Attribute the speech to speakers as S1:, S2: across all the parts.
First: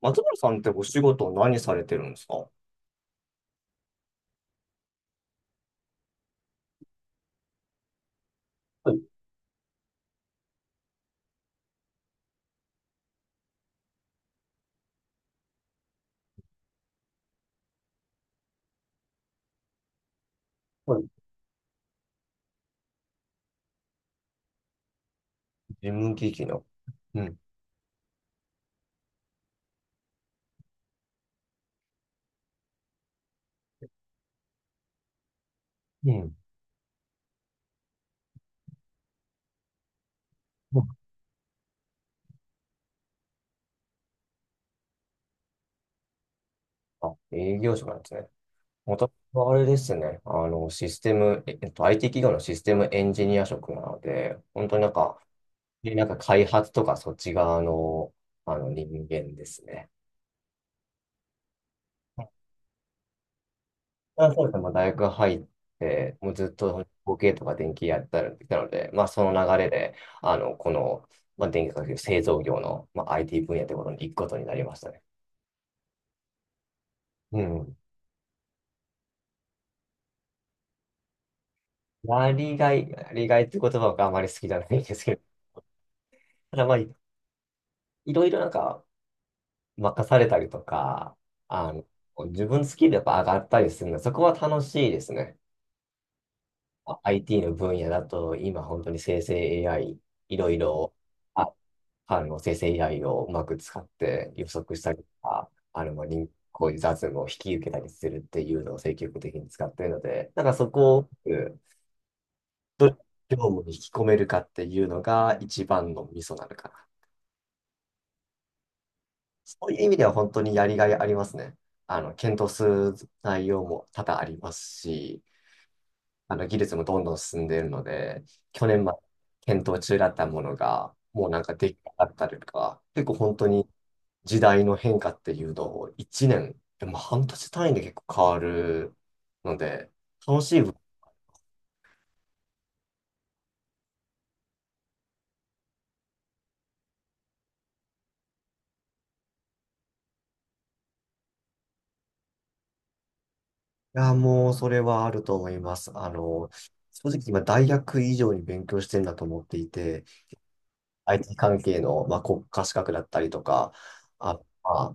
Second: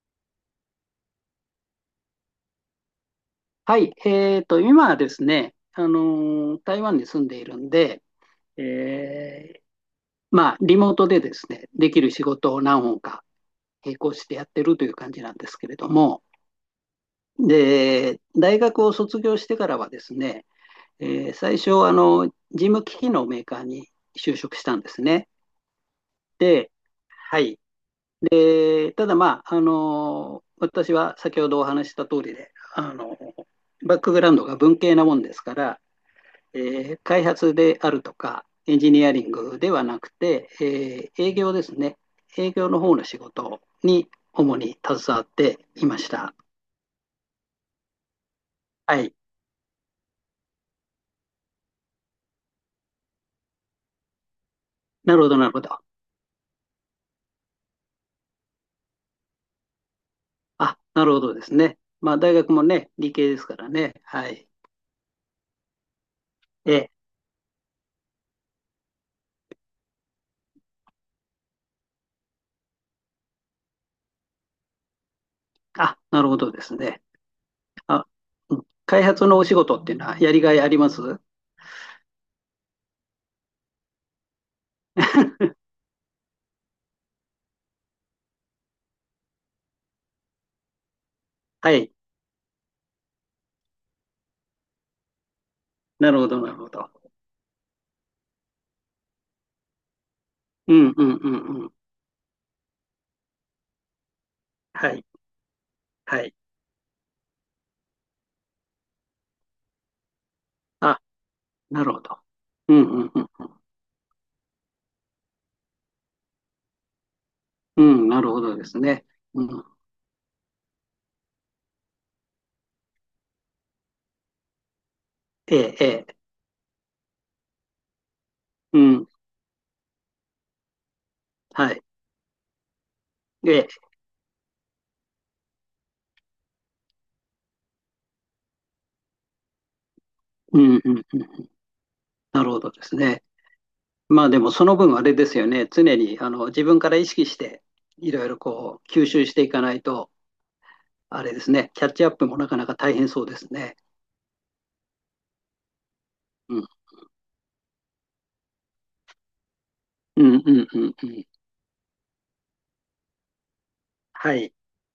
S1: 松原さんってお仕事何されてるんですか事。
S2: はい、今はですね、台湾に住んでいるんで、
S1: はい、
S2: えーまあ、リモートでですね、できる仕事を何本か並行してやってるという感じなんですけれども、で、大学を卒業してからはですね、
S1: はい。
S2: え最初、事務機器のメーカーに就職したんですね。
S1: 務機器の。
S2: で、
S1: うん。
S2: はい、ただまあ、私は先ほどお話しした通りで、バックグラウンドが文系なもんですから、
S1: うん。
S2: え開発であるとか、エンジニアリングではなくて、営業ですね。営業の方の仕事に主に携わっていました。
S1: あ、営業職なんですね。
S2: は
S1: 私
S2: い。
S1: はあれですね。あの、システム、IT 企業のシステムエンジニア職なので、本当になん
S2: な
S1: か、
S2: るほど、なるほど。
S1: でなんか開発とかそっち側の、あの人間ですね。
S2: あ、なるほどですね。まあ、大学もね、理系ですからね。は
S1: あ、そう
S2: い。
S1: ですね。まあ、大学入って、もうずっと
S2: え
S1: 模型とか電気やってたので、まあ、その流れで、あの、この、まあ、電気化学製造業の、まあ、IT 分野ってことに行くことになりましたね。
S2: あ、なるほどですね。
S1: うん。
S2: あ、うん、開発のお仕事っていうのはやりがいあります？
S1: まあ、利害、利害って言葉があまり好きじゃないんですけど、ただまあ、いろいろなんか任されたりとか、あ
S2: は
S1: の、
S2: い。
S1: 自分好きでやっぱ上がったりするので、そこは楽しいですね。
S2: なるほど、なるほど。
S1: あ、 IT の分野だと、今本当に生成 AI、いろい
S2: う
S1: ろ、
S2: んうんう
S1: あ、
S2: んうん。
S1: あの、生成 AI をうまく使って予測した
S2: は
S1: りと
S2: い。
S1: か、あの、まあ、
S2: は
S1: 人
S2: い。
S1: こういう雑務を引き受けたりするっていうのを積極的に使っているので、なんかそこ
S2: あ、
S1: を、
S2: なるほど。うん
S1: どれを
S2: うんう
S1: 業
S2: ん。
S1: 務に引き込めるかっていうのが一番のミソなのかな。
S2: うん、なるほどですね。う
S1: そ
S2: ん
S1: ういう意味では本当にやりがいありますね。あの、検討する内容も多々ありますし、
S2: ええ、ええ、
S1: あの、技術もどんどん進んでいるので、去
S2: う
S1: 年まで
S2: ん、
S1: 検討中だったものが、もうなんか
S2: は
S1: でき
S2: い。
S1: なかったりとか、結構本当
S2: え
S1: に
S2: え、
S1: 時代の変化っていうのを1年、でも半年単位で結構変わるので、楽し
S2: う
S1: い。
S2: ん、うん、うん。なるほどですね。まあでもその分あれですよね。常にあの自分から意識していろいろこう吸収していかないと、あれですね。キャッチアップもなかなか大変そうですね。
S1: いや、もう、それはあると思います。あの、
S2: うん、
S1: 正直今、大学以上に勉強してるんだと思っていて、
S2: うん、うん、うん、うん。
S1: IT 関係の、まあ、国家資格だったりとか、あ、
S2: はい、
S1: まあ、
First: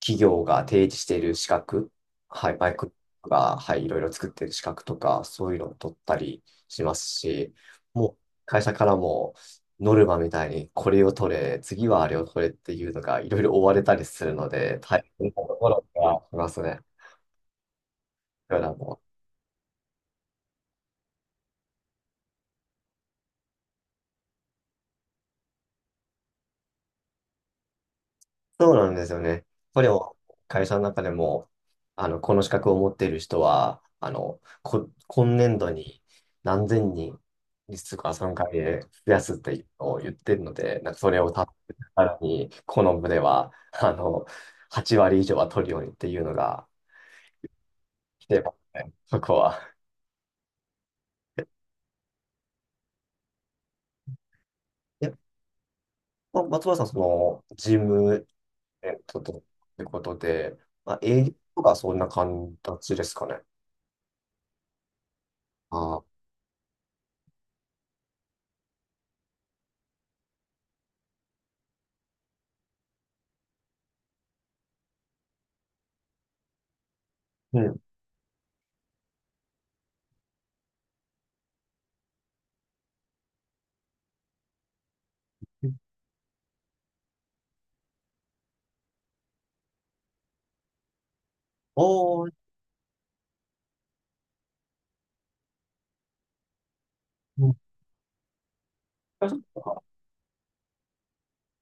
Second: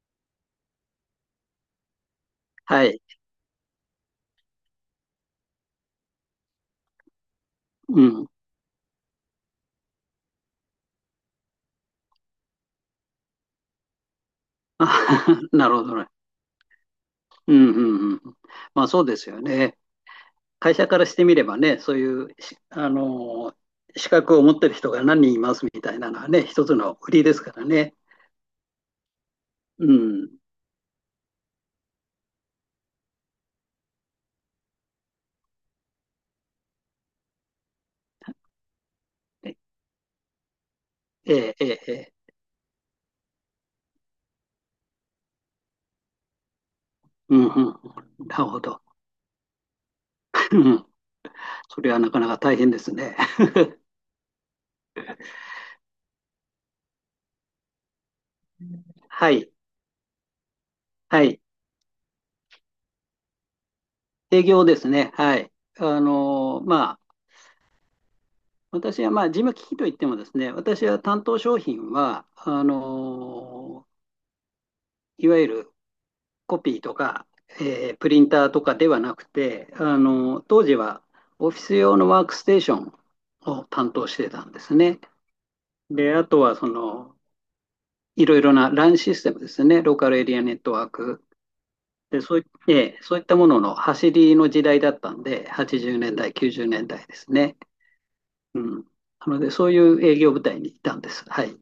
S1: 企業が提示している資格、はい、バイ
S2: は
S1: ク
S2: い、
S1: が、はい、いろいろ作っている資格とか、そういうのを取ったりしますし、
S2: う
S1: もう、
S2: ん。
S1: 会社からも、ノルマみたいに、これを取れ、次はあれを取れっていうのが、いろいろ追われたりするので、
S2: あ、
S1: 大変な とこ
S2: なるほ
S1: ろ
S2: どね。
S1: がありますね。
S2: うん、うん、うん。
S1: だから
S2: まあ
S1: も
S2: そう
S1: う、
S2: ですよね。会社からしてみればね、そういうし、資格を持ってる人が何人いますみたいなのはね、一つの売りですからね。
S1: そうなんですよね。こ
S2: う
S1: れを
S2: ん。
S1: 会社の中でも、あの、この資格を持っている人は、あの、こ、今年度に何千人、実は3回で増やすっ
S2: え
S1: てを言ってるので、なんかそれを達
S2: え、え
S1: 成し
S2: え、ええ、
S1: らに、この部では、あの、8割以上は取るようにっていうのが
S2: うんう
S1: 来
S2: ん。な
S1: て
S2: る
S1: ます
S2: ほど。
S1: ね、そこは。
S2: うん、それはなかなか大変ですね。
S1: え、松原さん、その、事務、えっと、
S2: は
S1: と
S2: い、
S1: いうことで、まあ、
S2: は
S1: 営業
S2: い。
S1: とかそんな形ですかね。
S2: 営業ですね。はい。あ
S1: ああ、
S2: の、まあ、私は、まあ、事務機器といってもですね、私は担当商品は、いわゆるコピーとか、
S1: う
S2: プリンターとかではなくて、当時はオフィス用のワークステーションを担当してたんですね。
S1: ん。
S2: で、あとは、いろいろなランシステムですね、ローカルエリアネットワークで、
S1: おー、
S2: そうい、ええそういったものの走りの時代だったんで、80年代、90年代ですね。うん。
S1: あ、
S2: な
S1: そ
S2: ので、
S1: う
S2: そうい
S1: か。
S2: う営業部隊にいたんです。はい。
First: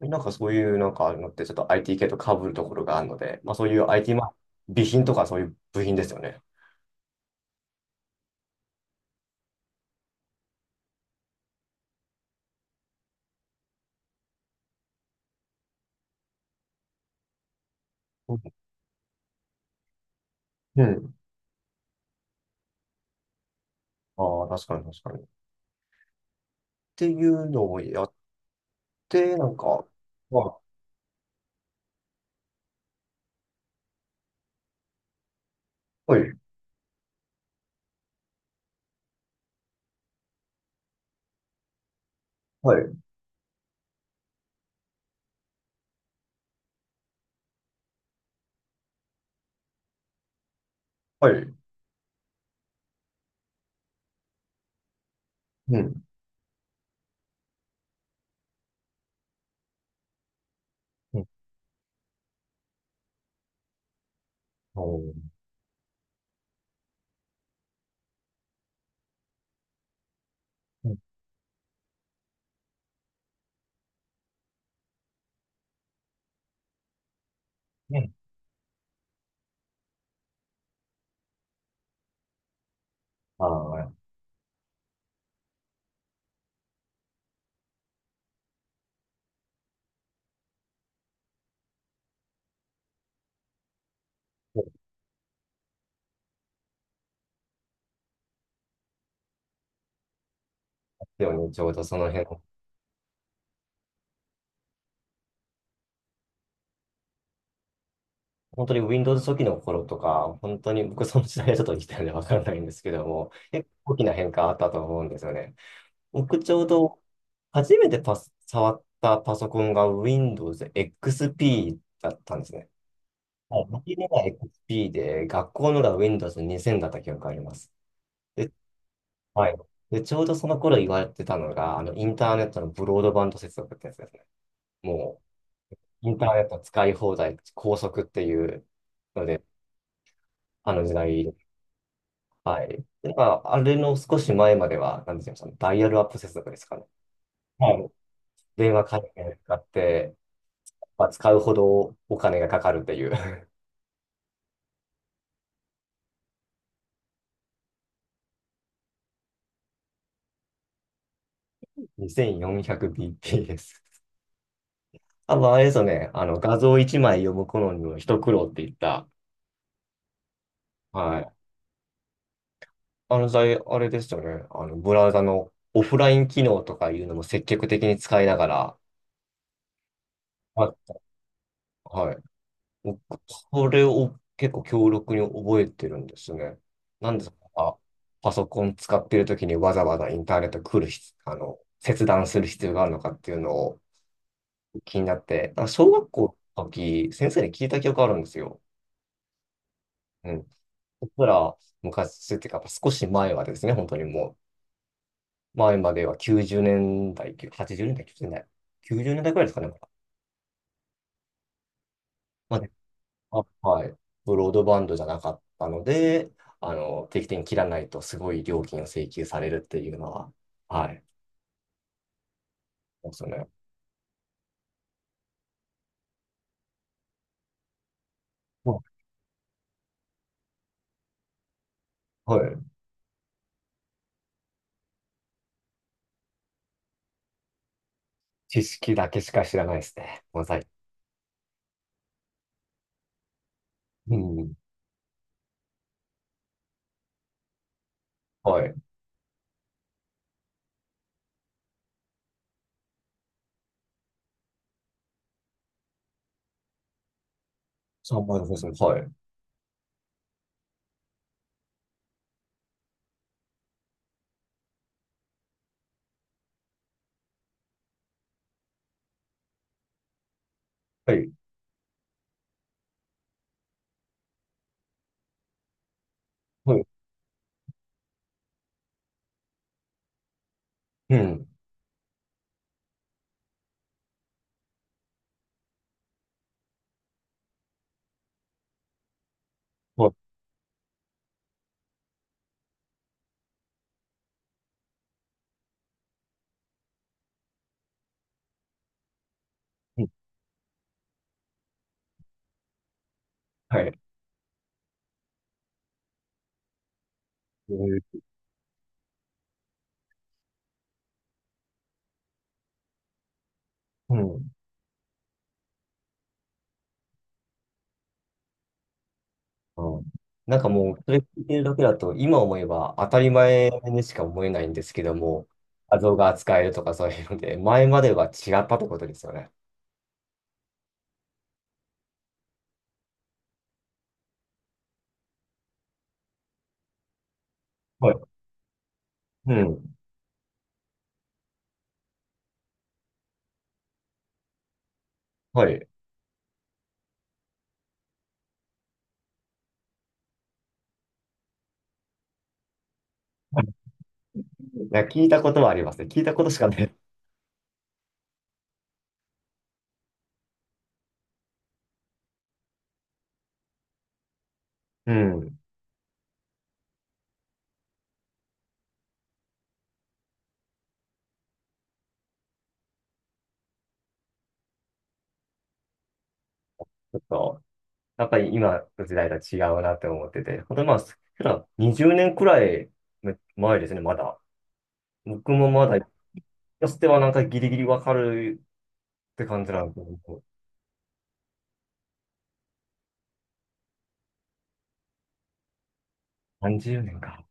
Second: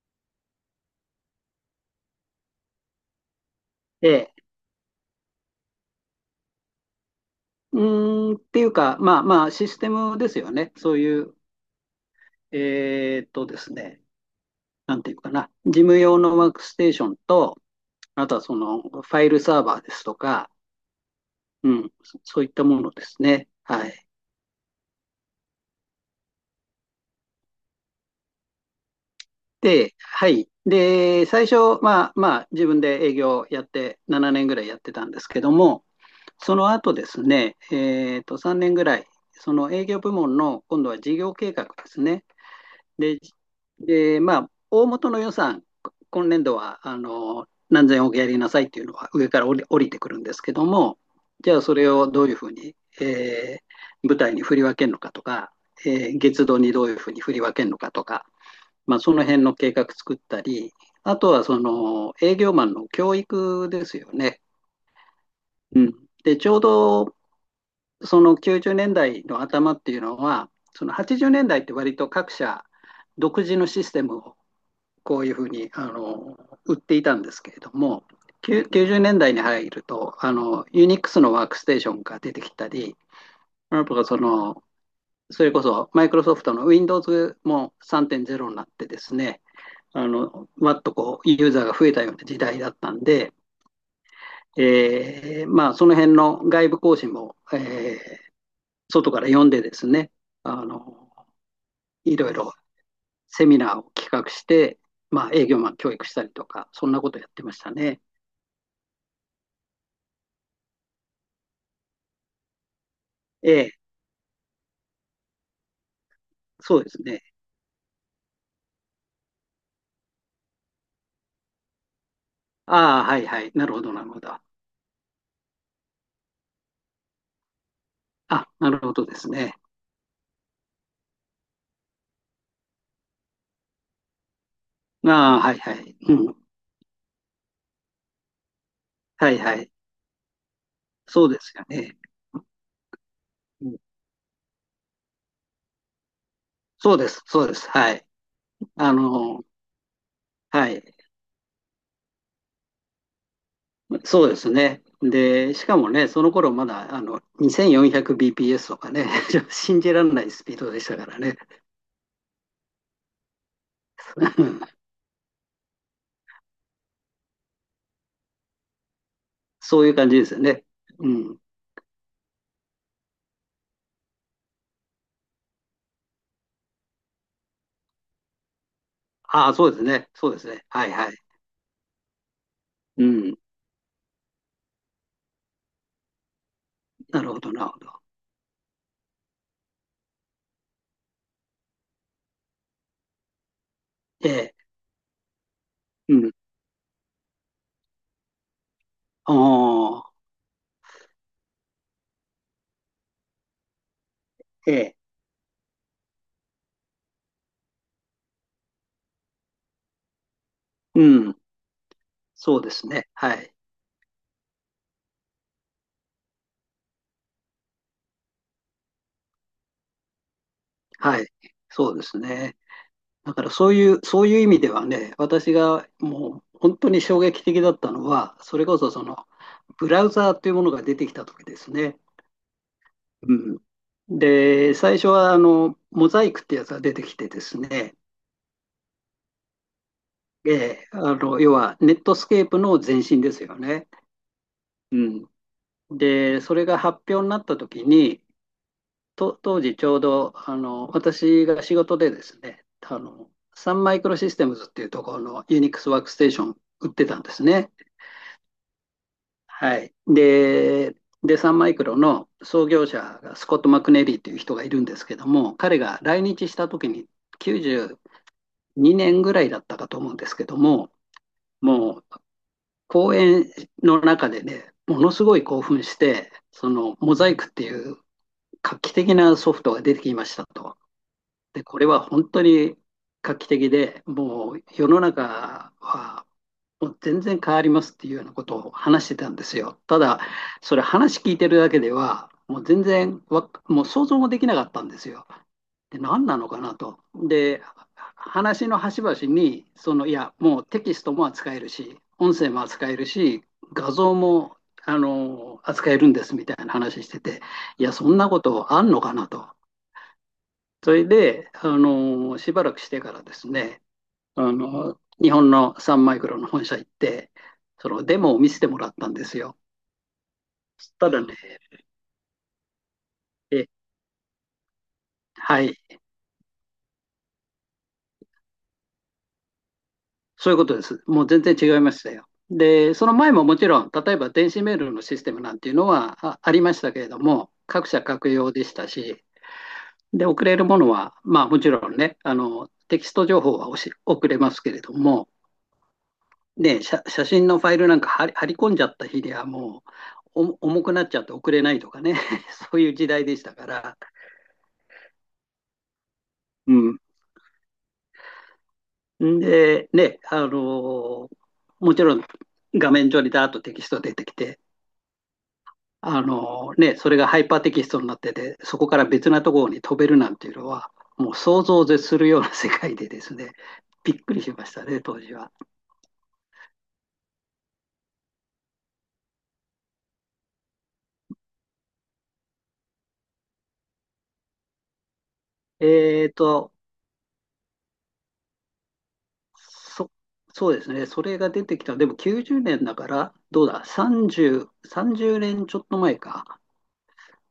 S1: なんかそういうなんかあるのってちょっと IT 系と被るところがあるので、まあそういう
S2: え
S1: IT、ま
S2: え
S1: あ、備品とかそういう部品ですよね。
S2: うっていうか、まあまあ、システムですよね。そういう、ですね、なんていうかな、事務用のワークステーションと、あ
S1: う
S2: と
S1: ん、
S2: はそのファイルサーバーですとか、
S1: うん。
S2: うん、そういったものですね。はい。
S1: ああ、確かに確かに。っていうのをやって、なんか、
S2: で、はい。
S1: あ、
S2: で、最初、まあまあ、自分で営業やって、7年ぐらいやってたんですけども、
S1: はい、
S2: その後ですね、3年ぐらい、その営業部門の今度は事業計画ですね。
S1: はい、
S2: で、で、まあ、大元の予算、今年度はあの何千億やりなさいっていうのは上から降りてくるんですけども、
S1: は
S2: じ
S1: い。
S2: ゃあそれをどういうふうに、舞台に振り分けるのかとか、
S1: うん。
S2: 月度にどういうふうに振り分けるのかとか、まあ、その辺の計画作ったり、あ
S1: うん。
S2: とはその営業マンの教育ですよね。
S1: おー。
S2: うん、でちょうどその90年代の頭っていうのは、そ
S1: う
S2: の
S1: ん、
S2: 80年代って割と各社独自のシステムをこういうふうに売っていたんですけれども、
S1: ね。
S2: 90年代に入ると、ユニックスのワークステーションが出てきたり、
S1: ああ、
S2: その、それこそマイクロソフトの Windows も3.0になってですね、わっとこう、ユーザーが増えたような時代だったんで、
S1: そうで
S2: まあ、その辺の外部更新も、外から読んでですね、あの、
S1: すよね。ちょうどその
S2: いろい
S1: 辺。
S2: ろセミナーを企画して、まあ、営業マン教育したりとか、そんなことやってましたね。
S1: 本当に Windows 初期の頃とか、本当に僕その時代はちょっと生きてるんでわからないんですけども、
S2: え
S1: 結
S2: え、
S1: 構大きな変化あったと思うんですよね。僕ちょう
S2: そうで
S1: ど
S2: すね。
S1: 初めて触ったパソコンが Windows XP だったんですね。
S2: ああ、はいはい。
S1: はい、
S2: なるほ
S1: 僕
S2: ど、な
S1: の
S2: るほ
S1: が
S2: ど。
S1: XP で、学校のが Windows 2000だった記憶があります。
S2: あ、
S1: で、
S2: なるほどです
S1: は
S2: ね。
S1: い。で、ちょうどその頃言われてたのが、あの、インターネットのブロードバンド接続ってやつですね。
S2: あ
S1: も
S2: あ、はいはい。
S1: う、インタ
S2: う
S1: ー
S2: ん。
S1: ネット使い放題、高速っていうの
S2: はい
S1: で、
S2: はい。
S1: あの時
S2: そう
S1: 代。
S2: ですよね。
S1: はい。で、まあ、あ
S2: う
S1: れ
S2: ん
S1: の少し前までは、なんて言うダイヤルアップ接続ですかね。
S2: そうです、そうです。
S1: はい。
S2: はい。
S1: 電話
S2: あ
S1: 回線
S2: の、
S1: 使って、
S2: はい。
S1: まあ、使うほどお金がかかるっていう
S2: そうですね。で、しかもね、その頃まだあの 2400bps とかね、信じられないスピードでしたからね。
S1: 2400bp です。あとあれですよね、あの画像1枚読む頃にも一苦労って言った、
S2: そういう感じですよね。う
S1: はい。
S2: ん。
S1: あの際、あれですよね、あのブラウザのオフライン機能とかいうのも積極的に使いながら、
S2: ああ、そうですね。そうですね。
S1: は
S2: は
S1: い。
S2: いはい。
S1: はい、僕
S2: うん。
S1: それを結構強力に覚えてるんですね。なん
S2: な
S1: です
S2: るほど、なる
S1: か、
S2: ほど。
S1: パソコン使ってる時にわざわざインターネット来る必、あの、切断する必要があるのかっていうのを、
S2: ええ、
S1: 気になって、なんか小学
S2: うん。
S1: 校の時、先生に聞いた記憶あるんですよ。
S2: ああ、
S1: うん。僕ら昔っていうか、少し前はですね、本当にも
S2: ええ、
S1: う、前までは90年代、80年代、90年代、90年代くらいですかね、まだ。
S2: うん。
S1: ま
S2: そ
S1: あ、
S2: う
S1: ね、
S2: ですね。は
S1: あ、
S2: い。
S1: はい。ブロードバンドじゃなかったので、あの、定期的に切らないとすごい料金を請求されるっていうのは、はい。
S2: はい。そうですね。
S1: そうですよ
S2: だから
S1: ね。
S2: そういう意味ではね、私がもう本当に衝撃的だったのは、それこ
S1: も
S2: そブラウザーというものが出てきた時ですね。
S1: う、はい。
S2: うん。で、最初はモザイクってやつが出てきてですね、
S1: 知識だけしか知らないですね。ごめんな
S2: え
S1: さい。
S2: え、要はネットスケープの前身ですよね。
S1: うん。
S2: うん。で、それが発表になった時に、
S1: はい。
S2: 当時ちょうど、私が仕事でですね、サンマイクロシステムズっていうところのユニックスワークステーション売ってたんですね。
S1: 3円ですね。はい。
S2: はい。で、サンマイクロの創業者がスコット・マクネリーっていう人がいるんですけども、彼が来日した時に92年ぐらいだったかと思うんですけども、
S1: はい。
S2: もう講演の中でね、ものすごい興奮して、そ
S1: はい。
S2: のモザイクっていう画期的なソフトが出てきましたと。
S1: うん。
S2: で、これは本当に画期的で、もう世の中はもう全然変わりますっていうようなことを話してたんですよ。ただ、
S1: は
S2: それ話聞いてるだけでは、もう全然わ、もう想像もできなかったんですよ。で、何なのかなと。で、話の端々に、
S1: い。
S2: いや、もうテキストも扱えるし、音声も扱えるし、
S1: はい。
S2: 画像も、扱えるんですみたいな話してて、いや、そん
S1: ー
S2: なことあんのかなと。それで、しばらくしてからですね、
S1: うん。
S2: 日本のサンマイクロの本社行って、そのデモを見せてもらったんですよ。
S1: うん。なんかもう、
S2: た
S1: それ
S2: だ
S1: 聞
S2: ね、
S1: いてるだけだと、今思えば当たり
S2: え、
S1: 前にしか思えないんですけども、
S2: はい、
S1: 画像が扱えるとかそういうので、前までは違ったってことですよね。
S2: そういうことです。もう全然違いましたよ。で、その前ももちろん、例えば電子メールのシステムなんていうのはありましたけれども、各社
S1: はい。
S2: 各用でしたし、
S1: うん。
S2: で、送れるものは、まあもちろんね、テキスト情報は送れますけれども、
S1: はい。
S2: ね、写真のファイルなんか貼り込んじゃった日にはもう重くなっちゃって送れないとかね、そういう時代でしたから。
S1: なんか聞いたことはありますね。聞いたことしか
S2: う
S1: ない。
S2: ん。で、ね、ーもちろん画面上にダーッとテキスト出てきて、
S1: うん。ち
S2: ね、それがハイパーテキストになってて、そこから別なところに飛べるなんていうのは、もう想像を絶するような世界でですね、びっくりしましたね、当時は。
S1: ょっと、やっぱり今の時代とは違うなって思ってて、ほんとまあ、普段20年くらい前ですね、まだ。僕もまだ、
S2: えーと、
S1: やつてはなんかギリギリわかるって感じなんです
S2: そ、
S1: けど、
S2: そうですね。それが出てきた。でも90年だから、どうだ、30年ちょっと前か。
S1: 30年か。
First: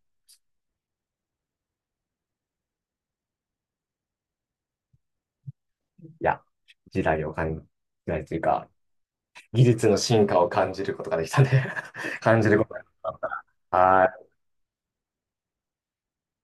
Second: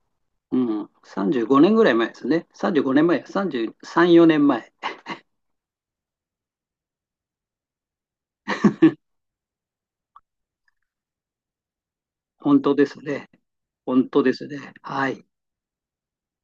S2: うん、35年ぐらい前ですね。35年前、33、4年前。
S1: いや、時代を感じないというか、技術の進化を感じることができたね、 感じる
S2: 本
S1: こと
S2: 当
S1: が
S2: で
S1: でき
S2: すね。
S1: た。は
S2: 本
S1: い。
S2: 当ですね。はい。